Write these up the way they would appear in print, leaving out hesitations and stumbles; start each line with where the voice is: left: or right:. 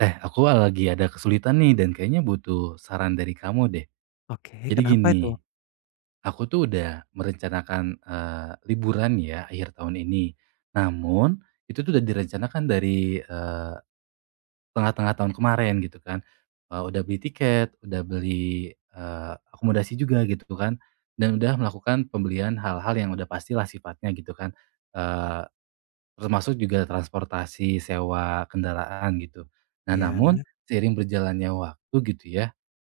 right: Eh, aku lagi ada kesulitan nih dan kayaknya butuh saran dari kamu deh.
left: Oke,
right: Jadi
left: kenapa
right: gini,
left: itu?
right: aku tuh udah merencanakan liburan ya akhir tahun ini. Namun itu tuh udah direncanakan dari tengah-tengah tahun kemarin gitu kan. Eh, udah beli tiket, udah beli akomodasi juga gitu kan, dan udah melakukan pembelian hal-hal yang udah pastilah sifatnya gitu kan. Eh, Termasuk juga transportasi, sewa kendaraan gitu. Nah,
left: Ya,
right: namun seiring berjalannya waktu gitu ya,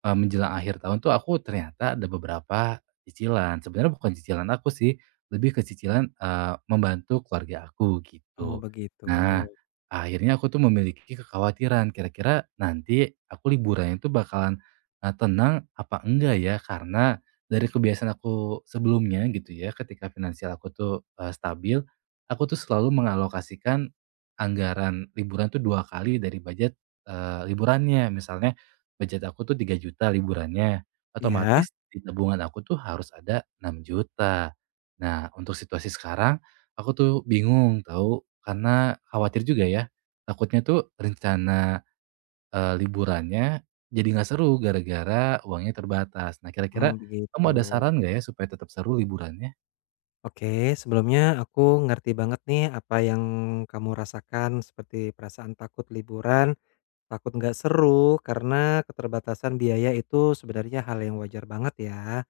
right: menjelang akhir tahun tuh aku ternyata ada beberapa cicilan. Sebenarnya bukan cicilan aku sih, lebih ke cicilan membantu keluarga aku
left: oh
right: gitu.
left: begitu.
right: Nah, akhirnya aku tuh memiliki kekhawatiran, kira-kira nanti aku liburannya tuh bakalan tenang apa enggak ya? Karena dari kebiasaan aku sebelumnya gitu ya, ketika finansial aku tuh stabil, aku tuh selalu mengalokasikan anggaran liburan tuh 2 kali dari budget liburannya. Misalnya budget aku tuh 3 juta liburannya,
left: Ya.
right: otomatis di tabungan aku tuh harus ada 6 juta. Nah, untuk situasi sekarang aku tuh bingung tahu, karena khawatir juga ya, takutnya tuh rencana liburannya jadi nggak seru gara-gara uangnya terbatas. Nah,
left: Mmm,
right: kira-kira
left: begitu.
right: kamu ada saran nggak ya supaya tetap seru liburannya?
left: Oke, sebelumnya aku ngerti banget nih apa yang kamu rasakan seperti perasaan takut liburan. Takut nggak seru karena keterbatasan biaya itu sebenarnya hal yang wajar banget ya.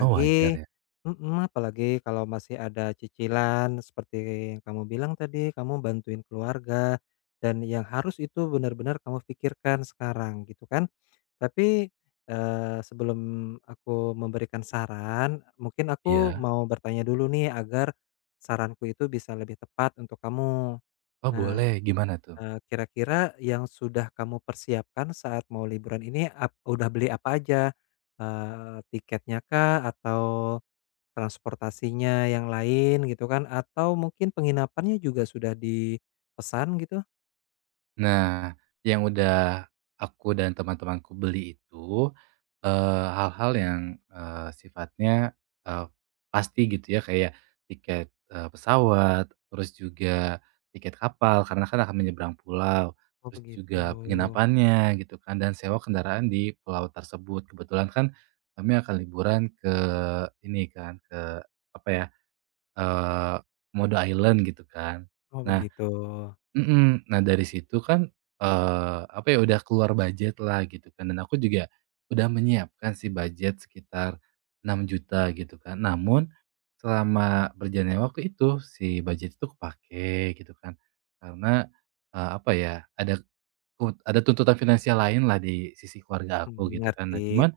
right: Oh, wajar ya?
left: mhm, apalagi kalau masih ada cicilan seperti yang kamu bilang tadi, kamu bantuin keluarga dan yang harus itu benar-benar kamu pikirkan sekarang gitu kan. Tapi, sebelum aku memberikan saran, mungkin aku
right: Iya.
left: mau bertanya dulu nih agar saranku itu bisa lebih tepat untuk kamu.
right: Oh,
left: Nah,
right: boleh. Gimana tuh?
left: Kira-kira yang sudah kamu persiapkan saat mau liburan ini udah beli apa aja? Tiketnya kah atau transportasinya yang lain gitu kan? Atau mungkin penginapannya juga sudah dipesan gitu?
right: Nah, yang udah aku dan teman-temanku beli itu, hal-hal yang, sifatnya, eee, pasti gitu ya, kayak tiket, pesawat, terus juga tiket kapal karena kan akan menyeberang pulau,
left: Oh
right: terus
left: begitu.
right: juga penginapannya gitu kan, dan sewa kendaraan di pulau tersebut. Kebetulan kan kami akan liburan ke ini kan, ke apa ya, eee, Komodo Island gitu kan.
left: Oh
right: Nah.
left: begitu.
right: Mhm. Nah, dari situ kan, apa ya, udah keluar budgetlah gitu kan, dan aku juga udah menyiapkan sih budget sekitar 6 juta gitu kan. Namun selama berjalannya waktu itu si budget itu kepakai gitu kan, karena, apa ya, ada ada tuntutan finansial lainlah di sisi keluarga aku
left: Mhm,
right: gitu kan. Nah,
left: ngerti.
right: cuman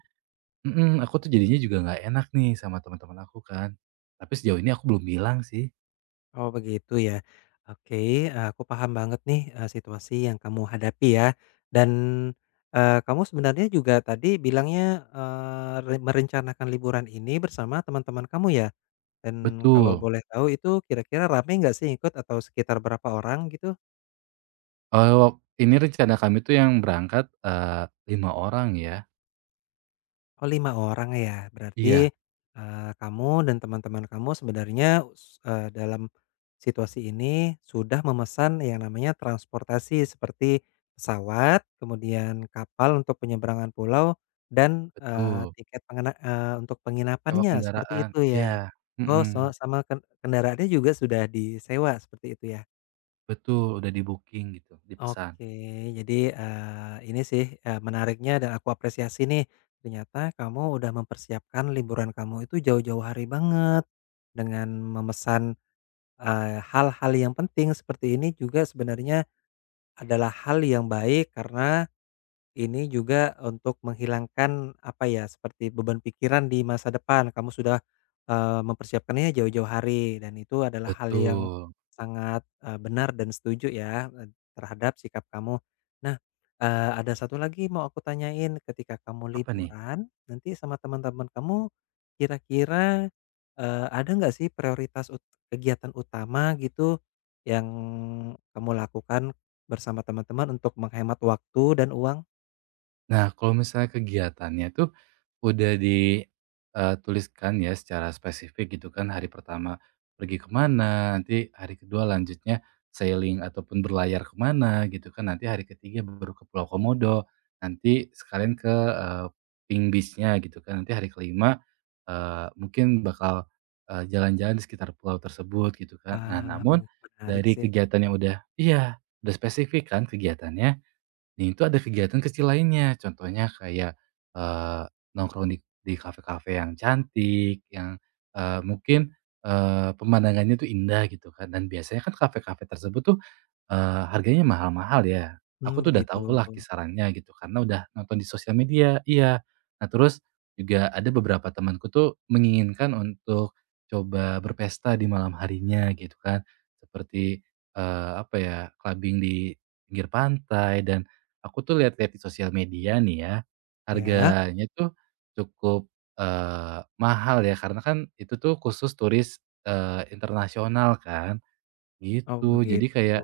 right: mhm, aku tuh jadinya juga nggak enak nih sama teman-teman aku kan, tapi sejauh ini aku belum bilang sih.
left: Oh begitu ya. Oke, aku paham banget nih, situasi yang kamu hadapi ya. Dan, kamu sebenarnya juga tadi bilangnya, merencanakan liburan ini bersama teman-teman kamu ya? Dan kalau
right: Betul.
left: boleh tahu itu kira-kira rame nggak sih ikut atau sekitar berapa orang gitu?
right: Oh, ini rencana kami tuh yang berangkat, 5 orang ya.
left: Oh, 5 orang ya.
right: Iya,
left: Berarti, kamu dan teman-teman kamu sebenarnya dalam situasi ini sudah memesan yang namanya transportasi seperti pesawat, kemudian kapal untuk penyeberangan pulau dan,
right: betul.
left: tiket untuk
right: Sewa
left: penginapannya seperti
right: kendaraan.
left: itu
right: Iya,
left: ya? Oh,
right: mhm,
left: sama kendaraannya juga sudah disewa seperti itu ya?
right: betul, udah di-booking gitu, dipesan.
left: Oke, jadi, ini sih, menariknya dan aku apresiasi nih, ternyata kamu udah mempersiapkan liburan kamu itu jauh-jauh hari banget, dengan memesan, hal-hal yang penting seperti ini juga sebenarnya adalah hal yang baik karena ini juga untuk menghilangkan, apa ya, seperti beban pikiran di masa depan. Kamu sudah, mempersiapkannya jauh-jauh hari dan itu adalah hal yang
right: Betul.
left: sangat, benar dan setuju ya, terhadap sikap kamu. Nah, ada satu lagi mau aku tanyain, ketika kamu
right: Apa nih?
left: liburan nanti sama teman-teman kamu kira-kira, ada nggak sih prioritas kegiatan utama gitu yang kamu lakukan bersama teman-teman untuk menghemat waktu dan uang?
right: Nah, kalau misalnya kegiatannya tuh udah dituliskan ya secara spesifik gitu kan, hari pertama pergi kemana, nanti hari kedua lanjutnya sailing ataupun berlayar kemana gitu kan, nanti hari ketiga baru ke Pulau Komodo, nanti sekalian ke, Pink Beach-nya gitu kan, nanti hari kelima 5 mungkin bakal, jalan-jalan di sekitar pulau tersebut gitu kan. Nah,
left: Wah,
right: namun
left: menarik
right: dari
left: sih.
right: kegiatan yang udah spesifik kan kegiatannya. Nah, itu ada kegiatan kecil lainnya, contohnya kayak, eee, nongkrong di kafe-kafe yang cantik, yang, mungkin, pemandangannya tuh indah gitu kan, dan biasanya kan kafe-kafe tersebut tuh, harganya mahal-mahal ya. Aku
left: Mmm,
right: tuh udah
left: begitu.
right: tau lah kisarannya gitu, karena udah nonton di sosial media iya. Nah, terus juga ada beberapa temanku tuh menginginkan untuk coba berpesta di malam harinya gitu kan, seperti, apa ya, clubbing di pinggir pantai dan aku tuh lihat-lihat di sosial media nih ya,
left: Ya?
right: harganya tuh cukup, eee, mahal ya karena kan itu tuh khusus turis, internasional kan,
left: Oh,
right: gitu.
left: begitu.
right: Jadi kayak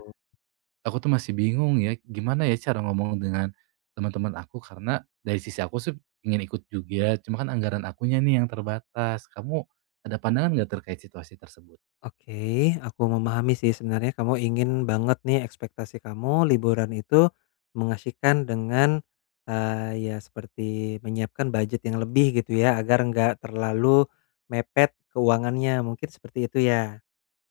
right: aku tuh masih bingung ya, gimana ya cara ngomong dengan teman-teman aku karena dari sisi aku sih ingin ikut juga, cuma kan anggaran akunya nih yang terbatas. Kamu ada pandangan nggak terkait situasi tersebut?
left: Oke, aku memahami sih sebenarnya kamu ingin banget nih ekspektasi kamu liburan itu mengasihkan dengan, eee, ya seperti menyiapkan budget yang lebih gitu ya, agar nggak terlalu mepet keuangannya, mungkin seperti itu ya?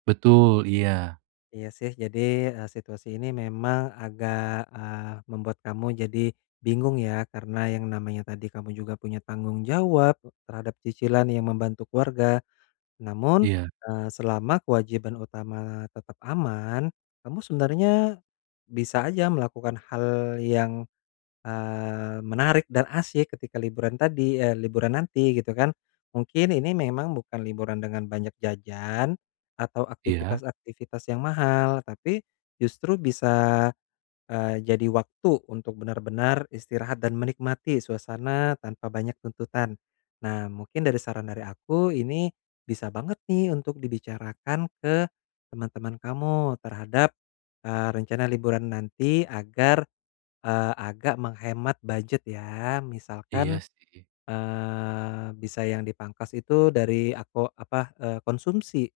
right: Betul, iya.
left: Iya sih, jadi, situasi ini memang agak, membuat kamu jadi bingung ya, karena yang namanya tadi kamu juga punya tanggung jawab terhadap cicilan yang membantu keluarga. Namun,
right: Iya,
left: selama kewajiban utama tetap aman, kamu sebenarnya bisa aja melakukan hal yang menarik dan asyik ketika liburan tadi, liburan nanti gitu kan. Mungkin ini memang bukan liburan dengan banyak jajan atau
right: iya.
left: aktivitas-aktivitas yang mahal, tapi justru bisa, jadi waktu untuk benar-benar istirahat dan menikmati suasana tanpa banyak tuntutan. Nah, mungkin dari saran dari aku ini bisa banget nih untuk dibicarakan ke teman-teman kamu terhadap, rencana liburan nanti agar agak menghemat budget ya,
right: Iya
left: misalkan,
right: sih.
left: Bisa yang dipangkas itu dari aku apa, konsumsi,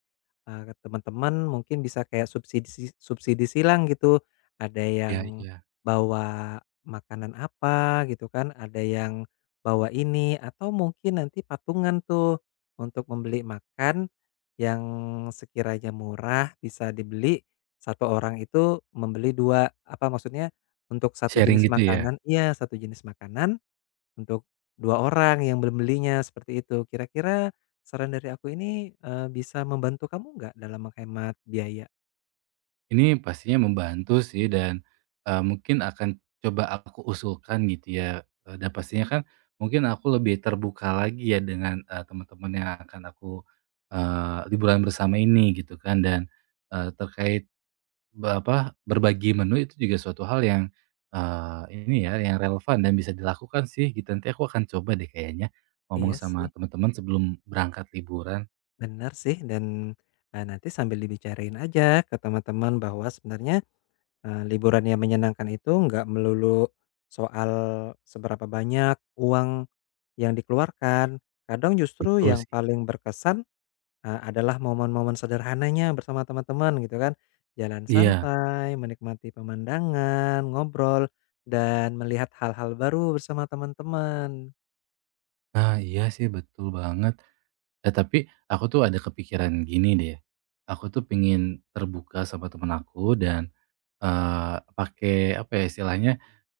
left: ke teman-teman mungkin bisa kayak subsidi subsidi silang gitu. Ada yang
right: Iya, iya.
left: bawa makanan apa gitu kan, ada yang bawa ini atau mungkin nanti patungan tuh untuk membeli makan yang sekiranya murah bisa dibeli, satu orang itu membeli 2 apa maksudnya untuk satu
right: Sharing
left: jenis
right: gitu ya?
left: makanan, iya, satu jenis makanan untuk 2 orang yang belum belinya, seperti itu. Kira-kira saran dari aku ini, bisa membantu kamu nggak dalam menghemat biaya?
right: Ini pastinya membantu sih dan, mungkin akan coba aku usulkan gitu ya, dan pastinya kan mungkin aku lebih terbuka lagi ya dengan, teman-teman yang akan aku, liburan bersama ini gitu kan dan, terkait apa, berbagi menu itu juga suatu hal yang, ini ya yang relevan dan bisa dilakukan sih gitu. Nanti aku akan coba deh kayaknya ngomong
left: Iya sih,
right: sama teman-teman sebelum berangkat liburan.
left: benar sih dan, nanti sambil dibicarain aja ke teman-teman bahwa sebenarnya, liburan yang menyenangkan itu nggak melulu soal seberapa banyak uang yang dikeluarkan. Kadang justru
right: Betul
left: yang
right: sih.
left: paling berkesan adalah momen-momen sederhananya bersama teman-teman gitu kan, jalan
right: Iya.
left: santai, menikmati pemandangan, ngobrol, dan melihat hal-hal baru bersama teman-teman.
right: Nah, iya sih betul banget. Eh, tapi aku tuh ada kepikiran gini deh, aku tuh pengen terbuka sama temen aku dan, pakai apa ya istilahnya,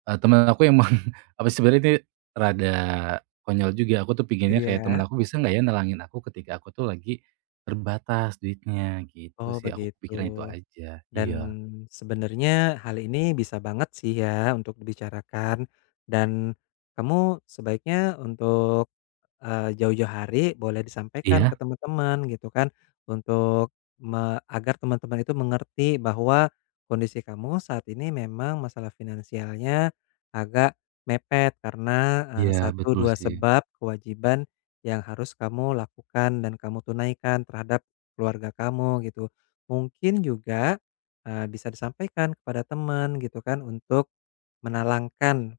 right: temen aku emang apa sih sebenarnya ini rada konyol juga, aku tuh pinginnya kayak temen
left: Iya,
right: aku bisa nggak ya nerangin aku ketika aku tuh lagi terbatas duitnya gitu
left: oh
right: sih, aku
left: begitu.
right: kepikiran itu aja.
left: Dan
right: Iya.
left: sebenarnya hal ini bisa banget sih ya untuk dibicarakan dan kamu sebaiknya untuk, jauh-jauh hari boleh disampaikan ke
right: Iya?
left: teman-teman gitu kan untuk agar teman-teman itu mengerti bahwa kondisi kamu saat ini memang masalah finansialnya agak mepet karena,
right: Iya
left: 1,
right: betul
left: 2
right: sih.
left: sebab kewajiban yang harus kamu lakukan dan kamu tunaikan terhadap keluarga kamu gitu. Mungkin juga bisa disampaikan kepada teman gitu kan untuk menalangkan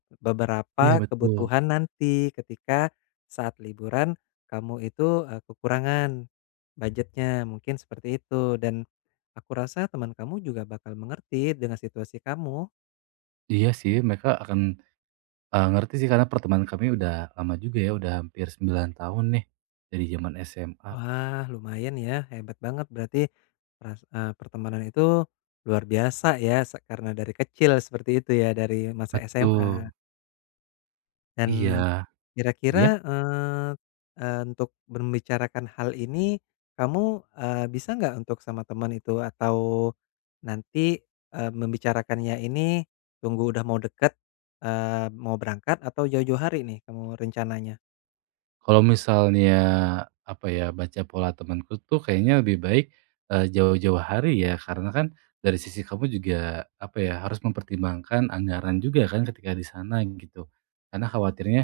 right: Iya
left: beberapa
right: betul.
left: kebutuhan nanti ketika saat liburan kamu itu, kekurangan budgetnya, mungkin seperti itu. Dan aku rasa teman kamu juga bakal mengerti dengan situasi kamu.
right: Iya sih, mereka akan ngerti sih karena pertemanan kami udah lama juga ya, udah hampir 9 tahun nih, dari zaman SMA.
left: Wah, lumayan ya, hebat banget berarti pertemanan itu luar biasa ya karena dari kecil seperti itu ya, dari masa SMA.
right: Betul,
left: Dan
right: iya.
left: kira-kira,
right: Iya?
left: eee eee, untuk membicarakan hal ini, kamu, bisa nggak untuk sama teman itu? Atau nanti, membicarakannya ini tunggu udah mau deket, mau berangkat atau jauh-jauh hari nih kamu rencananya?
right: Kalau misalnya, apa ya, baca pola temanku tuh kayaknya lebih baik, jauh-jauh hari ya, karena kan dari sisi kamu juga, apa ya, harus mempertimbangkan anggaran juga kan ketika di sana gitu. Karena khawatirnya,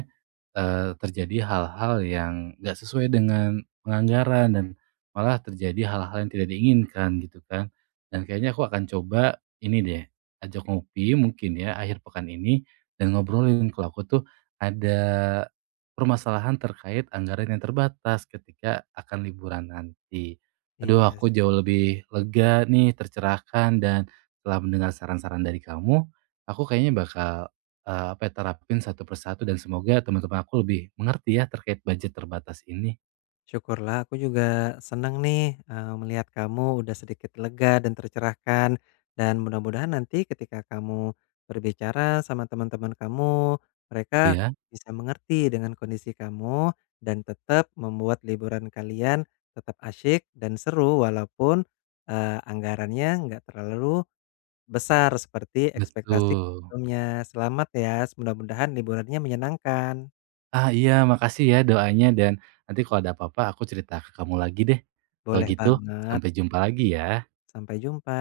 right: terjadi hal-hal yang nggak sesuai dengan penganggaran dan malah terjadi hal-hal yang tidak diinginkan gitu kan. Dan kayaknya aku akan coba ini deh, ajak ngopi mungkin ya akhir pekan ini dan ngobrolin kalau aku tuh ada permasalahan terkait anggaran yang terbatas ketika akan liburan nanti. Aduh,
left: Iya.
right: aku jauh lebih lega nih, tercerahkan, dan setelah mendengar saran-saran dari kamu, aku kayaknya bakal, apa ya, terapin satu persatu dan semoga teman-teman aku lebih mengerti ya terkait budget terbatas ini.
left: Syukurlah aku juga senang nih, melihat kamu udah sedikit lega dan tercerahkan, dan mudah-mudahan nanti ketika kamu berbicara sama teman-teman kamu, mereka
right: Iya,
left: bisa mengerti dengan kondisi kamu dan tetap membuat liburan kalian tetap asyik dan seru walaupun, anggarannya nggak terlalu besar seperti ekspektasi
right: betul.
left: sebelumnya. Selamat ya, mudah-mudahan liburannya menyenangkan.
right: Ah, iya, makasih ya doanya dan nanti kalau ada apa-apa aku cerita ke kamu lagi deh. Kalau
left: Boleh
right: gitu,
left: banget,
right: sampai jumpa lagi ya.
left: sampai jumpa.